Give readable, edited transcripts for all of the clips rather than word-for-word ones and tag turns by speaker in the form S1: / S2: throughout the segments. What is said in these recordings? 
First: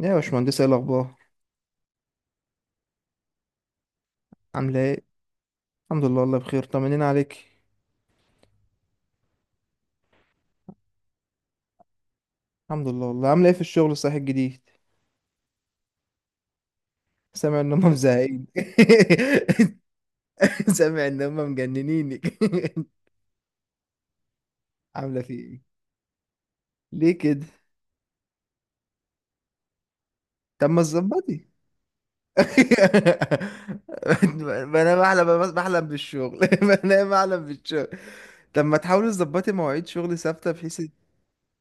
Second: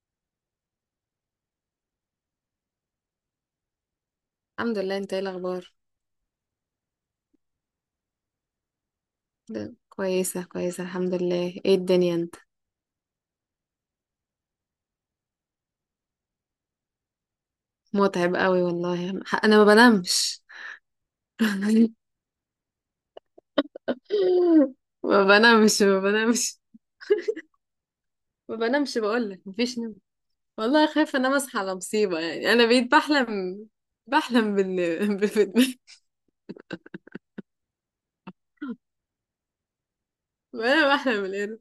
S1: يا باشمهندس ايه الاخبار؟ عامله
S2: الحمد لله،
S1: ايه؟
S2: انت ايه الاخبار؟
S1: الحمد لله والله بخير، طمنين عليك.
S2: كويسه الحمد لله، ايه الدنيا انت؟
S1: الحمد لله والله. عامله ايه في الشغل الصحي الجديد؟ سامع ان هم
S2: متعب
S1: مزهقين.
S2: قوي والله. انا ما بنامش.
S1: سامع ان هم مجننينك. عامله
S2: ما
S1: في ايه؟
S2: بنامش ما بنامش
S1: ليه كده؟
S2: ما بنامش، بقول لك مفيش نوم.
S1: طب ما
S2: والله خايفه انام
S1: تظبطي.
S2: اصحى على مصيبه، يعني انا بقيت بحلم. بحلم
S1: انا بحلم،
S2: بال-
S1: بالشغل. انا بحلم بالشغل. طب ما تحاولي تظبطي مواعيد شغل ثابته بحيث.
S2: وانا بحلم بالقرد.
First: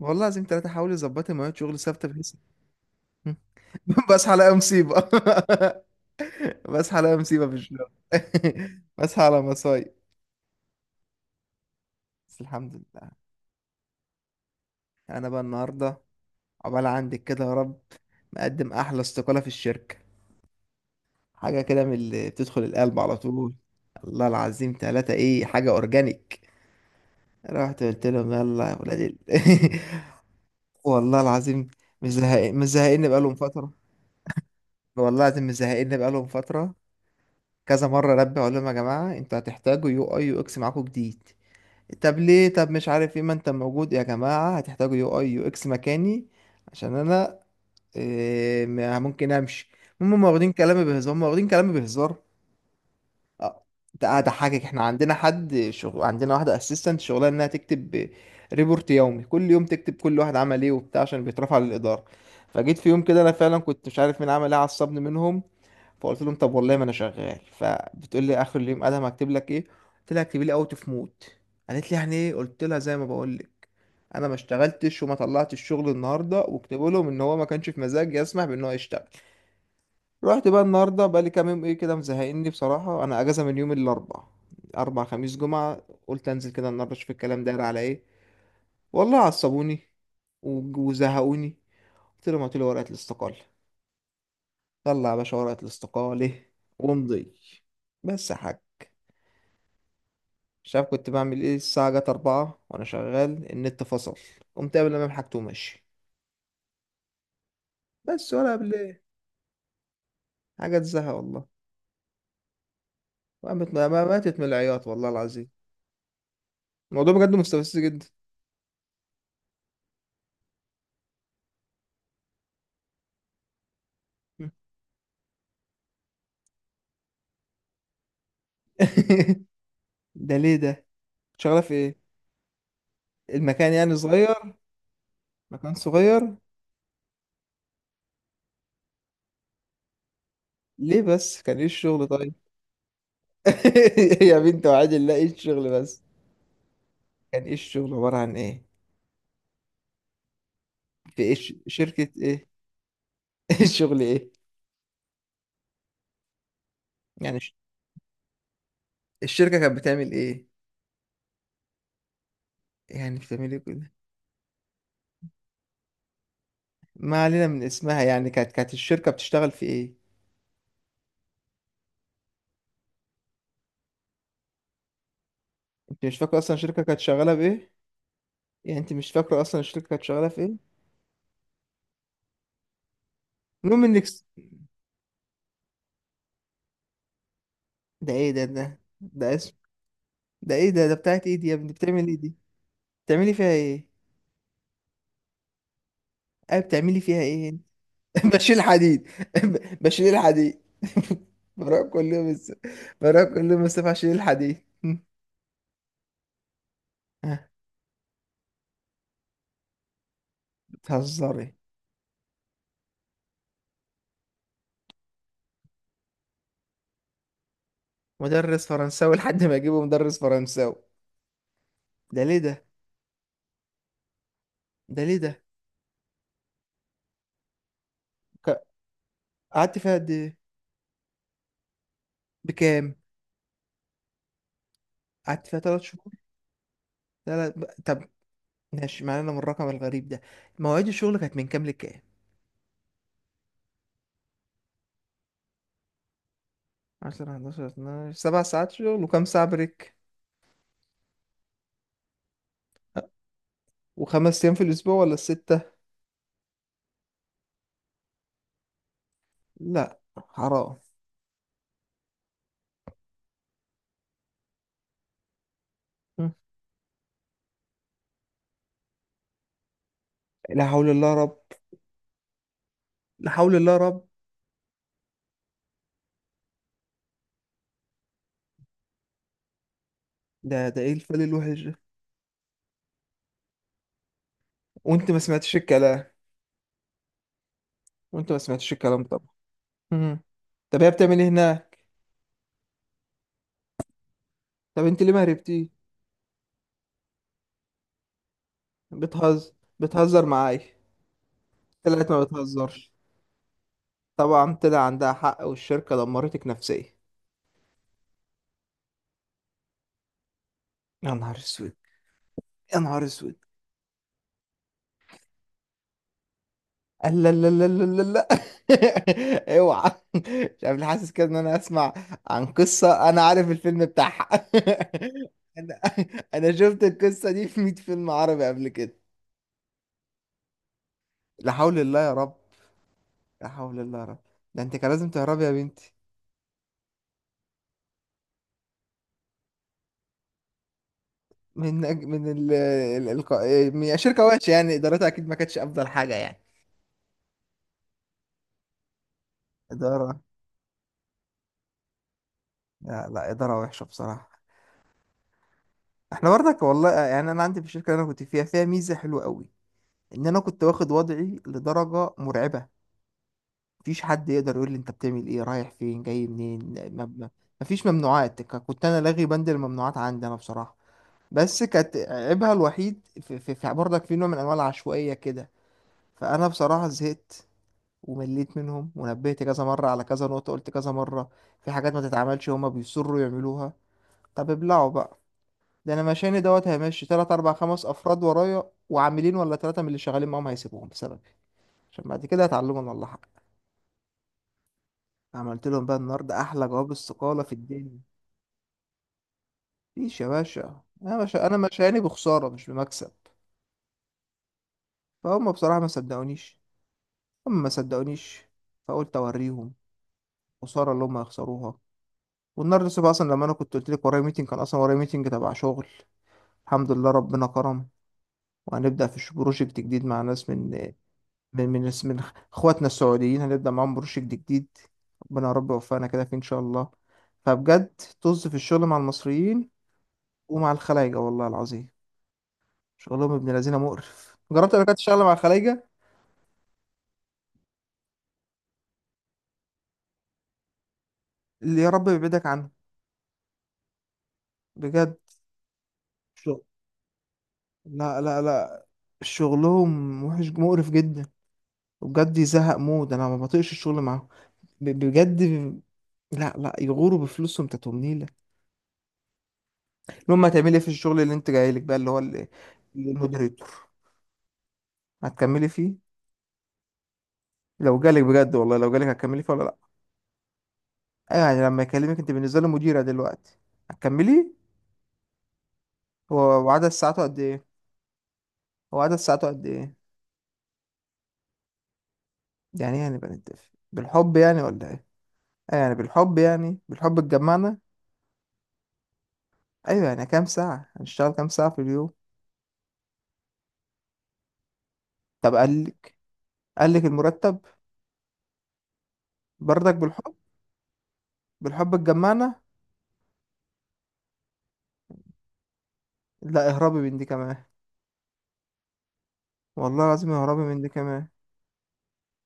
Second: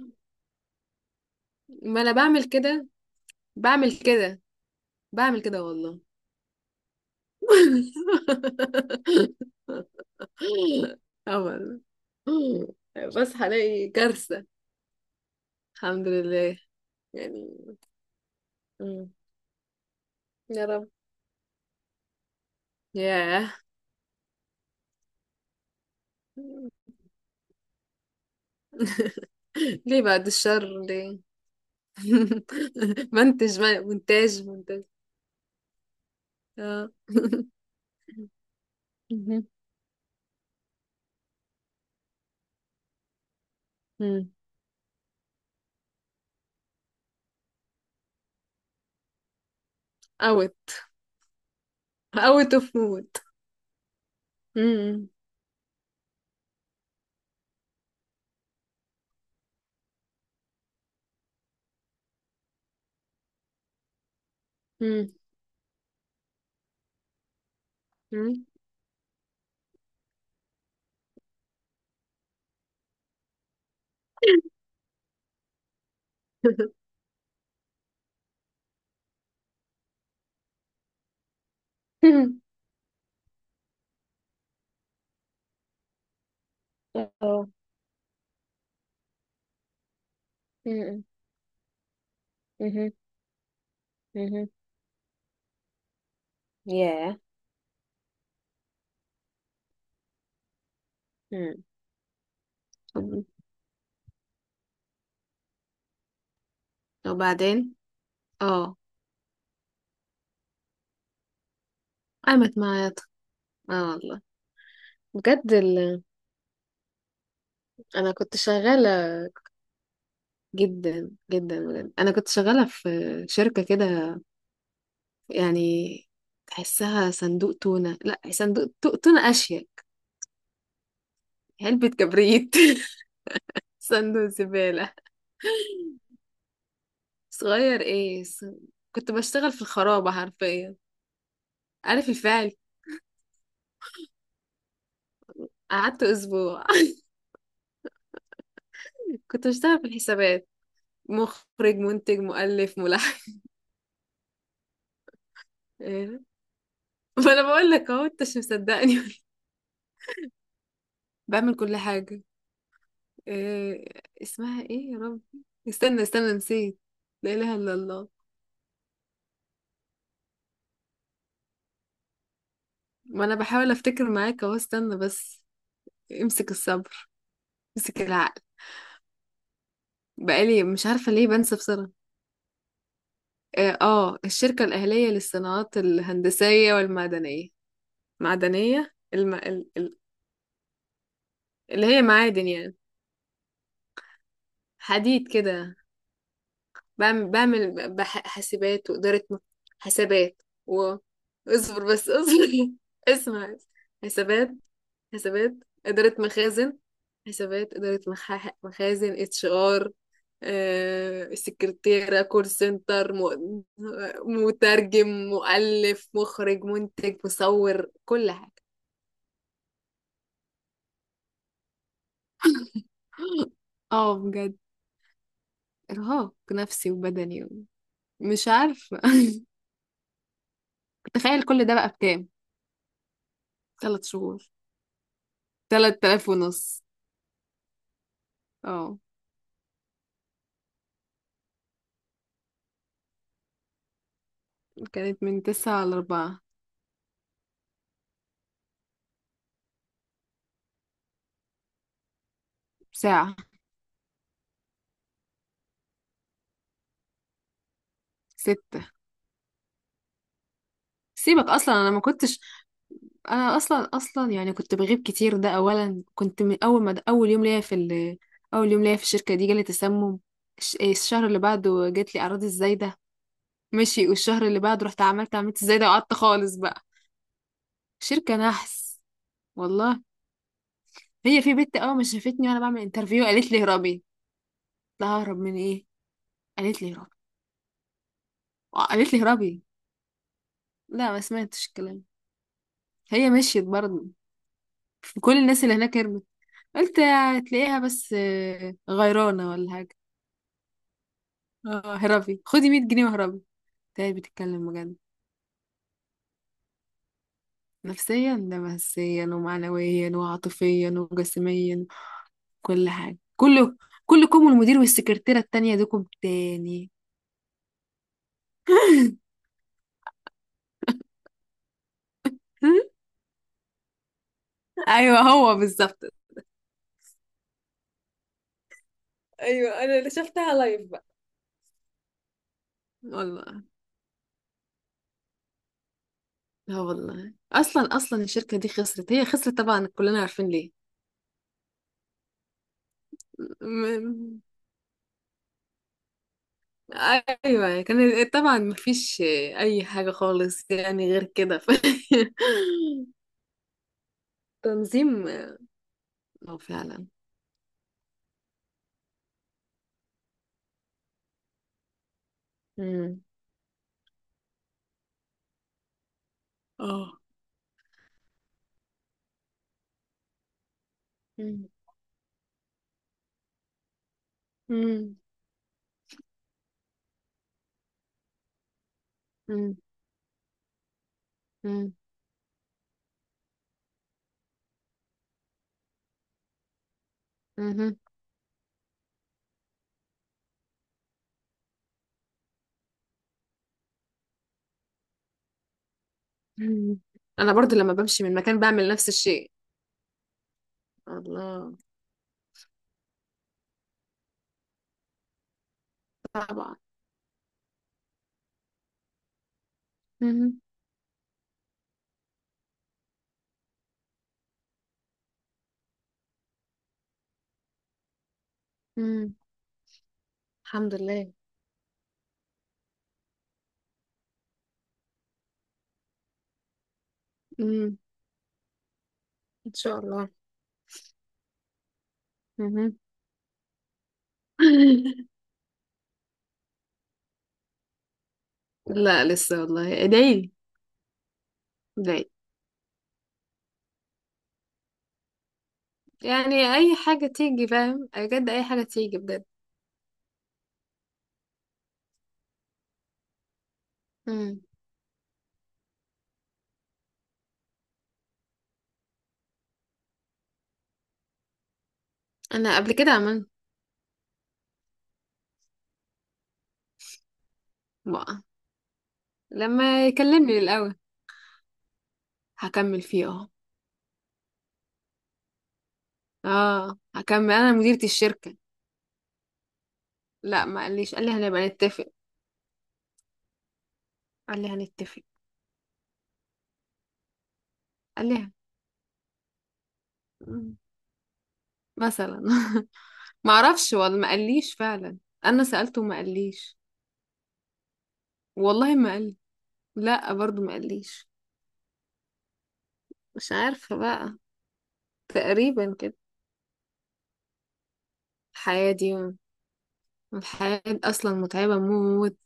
S1: والله لازم ثلاثه، حاولي تظبطي مواعيد شغل
S2: ما
S1: ثابته
S2: انا
S1: بحيث.
S2: بعمل
S1: بصحى
S2: كده
S1: الاقي مصيبه.
S2: بعمل كده والله.
S1: بصحى الاقي مصيبه في الشغل. بصحى على مصايب،
S2: اه والله.
S1: بس الحمد لله.
S2: بصحى الاقي كارثه.
S1: انا بقى النهارده،
S2: الحمد لله
S1: عقبال عندك كده
S2: يعني.
S1: يا رب، مقدم احلى
S2: مم.
S1: استقاله في الشركه.
S2: يا رب.
S1: حاجه كده من اللي بتدخل القلب على
S2: ياه.
S1: طول. الله العظيم ثلاثة ايه حاجه اورجانيك. رحت قلت لهم يلا يا ولاد ال...
S2: ليه بعد الشر؟ ليه؟
S1: والله العظيم مش زهقان، بقالهم
S2: منتج
S1: فتره.
S2: مونتاج.
S1: والله العظيم مش زهقان بقالهم فتره.
S2: اه.
S1: كذا مره ربي اقول لهم يا جماعه انتوا
S2: مهم.
S1: هتحتاجوا يو اي يو اكس معاكم جديد. طب ليه، طب مش عارف ايه، ما انت موجود يا
S2: مم.
S1: جماعة، هتحتاجوا يو اي يو اكس مكاني. عشان انا إيه ممكن امشي. هم واخدين
S2: اوت
S1: كلامي بهزار،
S2: اوت اوف مود.
S1: اه ده اضحكك، احنا
S2: مم.
S1: عندنا حد شغل عندنا واحدة اسيستنت شغلها انها تكتب ريبورت يومي، كل يوم تكتب كل واحد عمل ايه وبتاع عشان بيترفع للإدارة. فجيت في يوم كده انا فعلا كنت مش عارف مين عمل ايه، عصبني
S2: مم.
S1: منهم. فقلت لهم طب والله ما انا شغال، فبتقول لي
S2: مم.
S1: اخر اليوم ادهم هكتب لك ايه؟ قلت لها اكتبي لي اوت اوف مود. قالت لي يعني ايه؟ قلت لها زي ما بقول لك، انا ما
S2: مم.
S1: اشتغلتش وما طلعتش الشغل النهارده، واكتبوا لهم ان هو ما كانش في مزاج يسمح بان هو يشتغل. رحت بقى النهارده، بقى لي كام يوم ايه كده مزهقني بصراحه، انا اجازه من يوم الاربعاء، اربع خميس جمعه. قلت انزل كده النهارده اشوف الكلام
S2: اه.
S1: داير على ايه. والله عصبوني
S2: مم.
S1: وزهقوني. قلت لهم هاتوا لي ورقه
S2: مهم.
S1: الاستقاله.
S2: مهم.
S1: طلع يا باشا ورقه الاستقاله
S2: ياه.
S1: وامضي. بس يا حاج مش عارف كنت بعمل ايه،
S2: مم.
S1: الساعة جت أربعة وأنا
S2: طب-
S1: شغال، النت فصل. قمت قبل ما حاجته وماشي.
S2: وبعدين.
S1: بس ولا قبل
S2: اه،
S1: ايه؟ حاجة تزهق والله.
S2: قامت معايا
S1: وقامت
S2: اه والله.
S1: ماتت من العياط والله العظيم.
S2: بجد
S1: الموضوع بجد مستفز جدا.
S2: انا كنت شغالة جدا جدا. بجد انا كنت شغاله في شركه كده يعني، تحسها صندوق تونه. لا، صندوق تونه اشيك.
S1: ده ليه ده؟ شغالة في
S2: علبه
S1: ايه؟
S2: كبريت.
S1: المكان يعني
S2: صندوق
S1: صغير؟
S2: زباله
S1: مكان صغير.
S2: صغير. ايه كنت بشتغل في الخرابه حرفيا،
S1: ليه بس، كان ايه الشغل
S2: عارف
S1: طيب؟
S2: الفعل.
S1: يا بنت وعاد الله ايه الشغل بس؟
S2: قعدت اسبوع.
S1: كان ايه الشغل عبارة عن ايه؟
S2: كنت بشتغل في الحسابات،
S1: في ايه،
S2: مخرج
S1: شركة
S2: منتج
S1: ايه؟
S2: مؤلف ملحن.
S1: الشغل ايه؟
S2: إيه؟ ما
S1: يعني
S2: انا بقول لك اهو، انت مش مصدقني.
S1: الشركة كانت بتعمل ايه؟
S2: بعمل كل حاجه.
S1: يعني بتعمل
S2: إيه
S1: ايه؟
S2: اسمها؟ ايه يا رب، استنى استنى، نسيت.
S1: ما
S2: لا
S1: علينا
S2: إله
S1: من
S2: إلا
S1: اسمها،
S2: الله.
S1: يعني كانت، الشركة بتشتغل في ايه؟
S2: ما انا بحاول افتكر معاك اهو، استنى بس.
S1: انت مش فاكرة
S2: امسك
S1: اصلا الشركة كانت
S2: الصبر،
S1: شغالة بايه؟
S2: امسك العقل.
S1: يعني انت مش فاكرة اصلا الشركة كانت شغالة في
S2: بقالي
S1: ايه؟
S2: مش عارفة ليه بنسى بسرعة. اه،
S1: المهم انك
S2: آه، الشركة الأهلية للصناعات الهندسية والمعدنية.
S1: ده ايه ده، ده
S2: معدنية
S1: ده اسم. ده ايه ده، بتاعت ايه دي يا ابني،
S2: اللي هي
S1: بتعمل ايه دي؟
S2: معادن يعني،
S1: بتعملي فيها ايه؟
S2: حديد كده.
S1: ايه بتعملي فيها
S2: بعمل
S1: ايه انت؟
S2: بعمل
S1: بشيل
S2: حاسبات
S1: حديد.
S2: وإدارة
S1: بشيل
S2: حسابات،
S1: الحديد.
S2: و،
S1: بروح
S2: اصبر
S1: كل
S2: بس
S1: يوم
S2: اصبر.
S1: بروح كل
S2: اسمع.
S1: يوم الصبح اشيل
S2: حسابات
S1: الحديد.
S2: حسابات إدارة مخازن.
S1: ها،
S2: حسابات، إدارة مخازن، اتش ار،
S1: بتهزري؟
S2: سكرتيرة، كول سنتر، مترجم، مؤلف، مخرج، منتج، مصور، كل
S1: مدرس
S2: حاجة.
S1: فرنساوي لحد ما اجيبه مدرس فرنساوي. ده ليه ده؟
S2: اه بجد،
S1: ده ليه ده؟
S2: ارهاق نفسي وبدني. مش
S1: ك-
S2: عارفة.
S1: قعدت فيها قد ايه؟
S2: تخيل كل ده بقى بكام،
S1: بكام؟
S2: 3 شهور.
S1: قعدت فيها ثلاث
S2: تلات
S1: شهور.
S2: آلاف ونص
S1: لا لا، طب
S2: اه.
S1: ماشي معانا من الرقم الغريب ده. مواعيد الشغل كانت من كام لكام؟
S2: كانت من 9 لـ 4.
S1: 10 11 12 سبع ساعات شغل وكام ساعة بريك؟
S2: ساعة.
S1: وخمس أيام في الأسبوع ولا الستة؟
S2: 6.
S1: لا حرام.
S2: سيبك، أصلا أنا ما كنتش. انا اصلا اصلا يعني كنت بغيب كتير. ده اولا،
S1: م.
S2: كنت من اول ما اول يوم ليا في اول يوم ليا في الشركه دي جالي تسمم.
S1: لا حول الله يا
S2: الشهر اللي
S1: رب.
S2: بعده جات لي اعراض الزايده.
S1: لا حول الله يا رب.
S2: ماشي، والشهر اللي بعده رحت عملت الزايده، وقعدت خالص بقى. شركه نحس والله.
S1: ده ده إيه الفل
S2: هي في
S1: الوحش ده؟
S2: بنت اول ما شافتني وانا بعمل انترفيو قالت لي هربي. لا،
S1: وأنت ما
S2: ههرب
S1: سمعتش
S2: من ايه؟
S1: الكلام؟
S2: قالت لي هربي.
S1: وأنت ما سمعتش
S2: آه،
S1: الكلام
S2: قالت لي
S1: طبعا.
S2: هربي.
S1: م. طب هي
S2: لا،
S1: بتعمل
S2: ما
S1: إيه
S2: سمعتش
S1: هناك؟
S2: الكلام. هي مشيت برضه.
S1: طب أنت ليه ما
S2: كل الناس
S1: هربتي؟
S2: اللي هناك هربت. قلت هتلاقيها، بس آه، غيرانه
S1: بتهزر،
S2: ولا حاجه.
S1: بتهزر معايا.
S2: اه،
S1: طلعت ما
S2: هربي، خدي 100
S1: بتهزرش.
S2: جنيه وهربي. تعالي،
S1: طبعا
S2: بتتكلم
S1: طلع
S2: بجد.
S1: عندها حق، والشركة دمرتك نفسيا.
S2: نفسيا، ده نفسيا ومعنويا وعاطفيا
S1: يا نهار اسود.
S2: وجسميا.
S1: يا
S2: كل
S1: نهار
S2: حاجة
S1: اسود.
S2: كله. كلكم، والمدير، والسكرتيرة التانية دوكم تاني.
S1: قال لا لا لا لا لا لا. اوعى مش عارف ليه حاسس كده ان انا اسمع عن قصة انا عارف الفيلم بتاعها.
S2: ايوه هو
S1: انا
S2: بالظبط.
S1: انا شفت القصة دي في 100 فيلم عربي قبل كده.
S2: ايوه، انا اللي شفتها لايف بقى.
S1: لا حول الله يا رب. لا
S2: والله.
S1: حول الله يا رب. ده انت كان لازم تهربي يا بنتي.
S2: اه والله، اصلا اصلا الشركة دي خسرت. هي خسرت طبعا، كلنا عارفين ليه.
S1: من أج... من ال... ال... الق- من شركة
S2: م-
S1: وحشة، يعني ادارتها اكيد ما كانتش افضل حاجة يعني.
S2: ايوه، كان طبعا مفيش اي حاجة
S1: إدارة،
S2: خالص يعني غير كده
S1: لا لا، إدارة وحشة بصراحة.
S2: تنظيم.
S1: احنا
S2: اه
S1: برضك والله،
S2: فعلا.
S1: يعني انا عندي في الشركة اللي انا كنت فيها فيها ميزة حلوة قوي، ان انا كنت واخد وضعي لدرجه مرعبه.
S2: مم.
S1: مفيش حد يقدر يقول لي انت بتعمل ايه، رايح فين جاي منين،
S2: اه.
S1: مفيش ممنوعات. كنت انا لاغي بند الممنوعات عندي انا بصراحه. بس
S2: مم.
S1: كانت عيبها الوحيد في برضك في نوع من انواع العشوائيه
S2: مم.
S1: كده. فانا بصراحه زهقت ومليت منهم ونبهت كذا
S2: مم.
S1: مره على كذا نقطه، قلت كذا مره في حاجات
S2: مم.
S1: ما تتعملش، هما بيصروا يعملوها. طب ابلعوا بقى. ده انا مشاني دوت هيمشي تلات اربع خمس
S2: مهم.
S1: افراد ورايا، وعاملين ولا ثلاثه من اللي شغالين معاهم هيسيبوهم بسبب، عشان بعد كده يتعلموا ان الله حق. عملت لهم بقى النهارده احلى جواب
S2: مم.
S1: استقالة في
S2: انا برضو لما
S1: الدنيا.
S2: بمشي من مكان بعمل نفس الشيء.
S1: مفيش يا باشا، انا مش انا
S2: الله.
S1: مشاني بخسارة مش بمكسب. فهم بصراحة ما صدقونيش،
S2: طبعا.
S1: هم ما صدقونيش. فقلت اوريهم
S2: مهم.
S1: خسارة اللي هم هيخسروها. والنهارده الصبح اصلا لما انا كنت قلت لك ورايا ميتنج، كان اصلا ورايا ميتنج تبع شغل. الحمد لله ربنا كرم، وهنبدأ في
S2: مم.
S1: بروجكت جديد مع ناس من
S2: الحمد لله.
S1: من من من اخواتنا السعوديين، هنبدأ معاهم بروجكت جديد. ربنا يا رب يوفقنا كده فيه ان شاء الله.
S2: مم.
S1: فبجد طز في الشغل مع المصريين
S2: ان شاء الله.
S1: ومع الخلايجة والله العظيم.
S2: مهم.
S1: شغلهم ابن لذينه مقرف. جربت قبل كده تشتغل مع الخلايجة؟
S2: لا لسه، والله ادعي لي.
S1: اللي يا رب
S2: ادعي لي.
S1: يبعدك عنه بجد. شغل،
S2: يعني اي حاجه تيجي، فاهم
S1: لا لا
S2: بجد؟ اي حاجه
S1: لا،
S2: تيجي بجد.
S1: شغلهم وحش مقرف جدا. وبجد يزهق مود، انا ما بطيقش الشغل معاهم.
S2: مم.
S1: بجد. لا لا، يغوروا بفلوسهم تاتهم نيلة. المهم هتعملي ايه في الشغل اللي انت جايلك بقى، اللي هو
S2: انا قبل كده عملت.
S1: المودريتور؟ هتكملي فيه؟ لو جالك
S2: بقى
S1: بجد، والله لو جالك هتكملي فيه ولا لا؟
S2: لما يكلمني الاول.
S1: ايوه يعني لما يكلمك، انت بالنسبة له
S2: هكمل
S1: مديرة
S2: فيه اه.
S1: دلوقتي. هتكملي. هو وعدد
S2: اه،
S1: ساعاته قد
S2: هكمل،
S1: ايه؟
S2: انا مديرة الشركه.
S1: هو عدد ساعاته قد ايه؟
S2: لا، ما قاليش، قال لي هنبقى نتفق.
S1: يعني ايه، يعني بنتفق بالحب يعني
S2: قال لي
S1: ولا ايه؟
S2: هنتفق.
S1: آه يعني بالحب، يعني بالحب اتجمعنا.
S2: قال لي
S1: ايوه يعني كام ساعة هنشتغل، كام ساعة في اليوم؟
S2: مثلا. ما اعرفش، والله ما قاليش فعلا.
S1: طب
S2: انا
S1: قال
S2: سألته
S1: لك؟
S2: ما قاليش.
S1: قال لك المرتب؟
S2: والله ما قال.
S1: برضك
S2: لا،
S1: بالحب.
S2: برضو ما قاليش.
S1: بالحب اتجمعنا.
S2: مش عارفة بقى. تقريبا كده
S1: لا اهربي من دي كمان.
S2: الحياة دي.
S1: والله العظيم اهربي من
S2: الحياة
S1: دي
S2: دي
S1: كمان.
S2: اصلا متعبة موت.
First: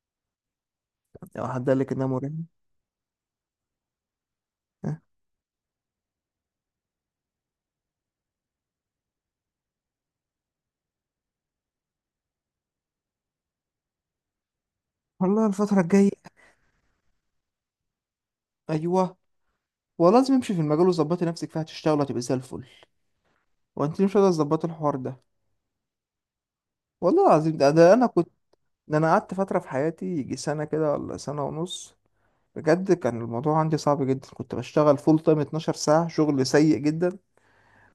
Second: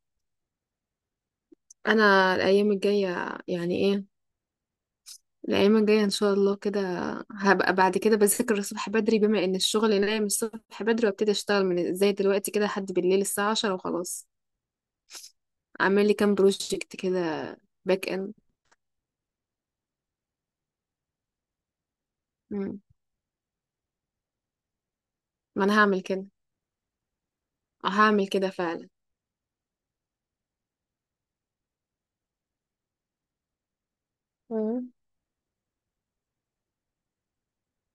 S1: لو حد قال لك انها مريحة.
S2: انا الايام الجاية يعني ايه؟
S1: آه.
S2: الايام الجاية ان شاء الله كده هبقى. بعد كده بذاكر الصبح بدري، بما ان الشغل نايم الصبح بدري، وابتدي اشتغل من زي دلوقتي كده لحد بالليل الساعة 10 وخلاص.
S1: والله الفترة
S2: اعمل
S1: الجاية،
S2: لي كام بروجكت كده، باك اند.
S1: ايوه والله لازم امشي في المجال، وظبطي نفسك فيها هتشتغلي هتبقي زي الفل.
S2: مم.
S1: وانت مش قادرة تظبطي الحوار ده.
S2: ما انا هعمل كده.
S1: والله العظيم
S2: اه
S1: ده انا كنت،
S2: هعمل كده فعلا.
S1: ده انا قعدت فترة في حياتي يجي سنة كده ولا سنة ونص. بجد كان الموضوع عندي صعب جدا، كنت
S2: مم.
S1: بشتغل فول تايم 12 ساعة شغل سيء جدا.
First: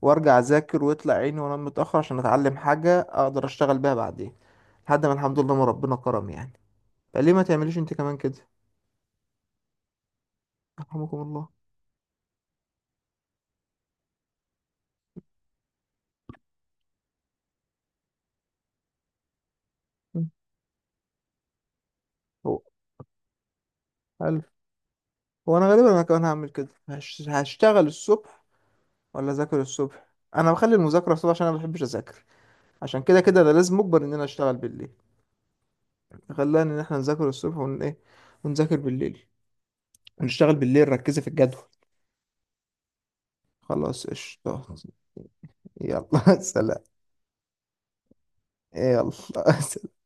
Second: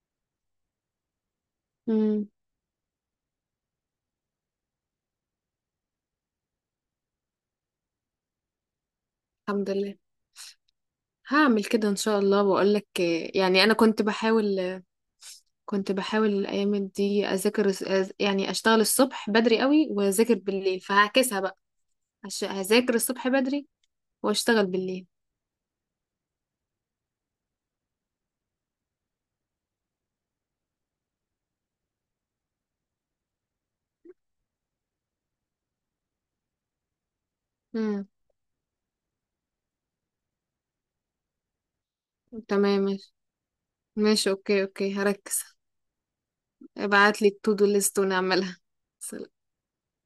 S1: وارجع اذاكر ويطلع عيني وانام متأخر عشان
S2: مم.
S1: اتعلم حاجة اقدر اشتغل بيها بعدين، لحد ما الحمد لله ما ربنا كرم يعني. فليه ما تعمليش انت كمان كده؟
S2: الحمد لله.
S1: يرحمكم الله.
S2: هعمل كده ان شاء الله واقول لك. يعني انا كنت بحاول، الايام دي اذاكر يعني اشتغل الصبح بدري قوي
S1: مم.
S2: واذاكر بالليل، فهعكسها بقى.
S1: هو
S2: هذاكر الصبح بدري
S1: ألف.
S2: واشتغل بالليل.
S1: وانا غالبا انا كمان هعمل كده، هشتغل الصبح ولا اذاكر الصبح؟ انا بخلي المذاكره الصبح عشان انا ما بحبش اذاكر، عشان كده كده انا لازم اجبر ان انا اشتغل بالليل. خلاني ان احنا نذاكر الصبح ون ايه،
S2: مم.
S1: ونذاكر بالليل، ونشتغل بالليل. ركزي في الجدول.
S2: تمام ماشي.
S1: خلاص
S2: ماشي، اوكي
S1: قشطة.
S2: اوكي، هركز.
S1: يلا سلام.
S2: ابعت لي التو دو ليست ونعملها.
S1: يلا سلام.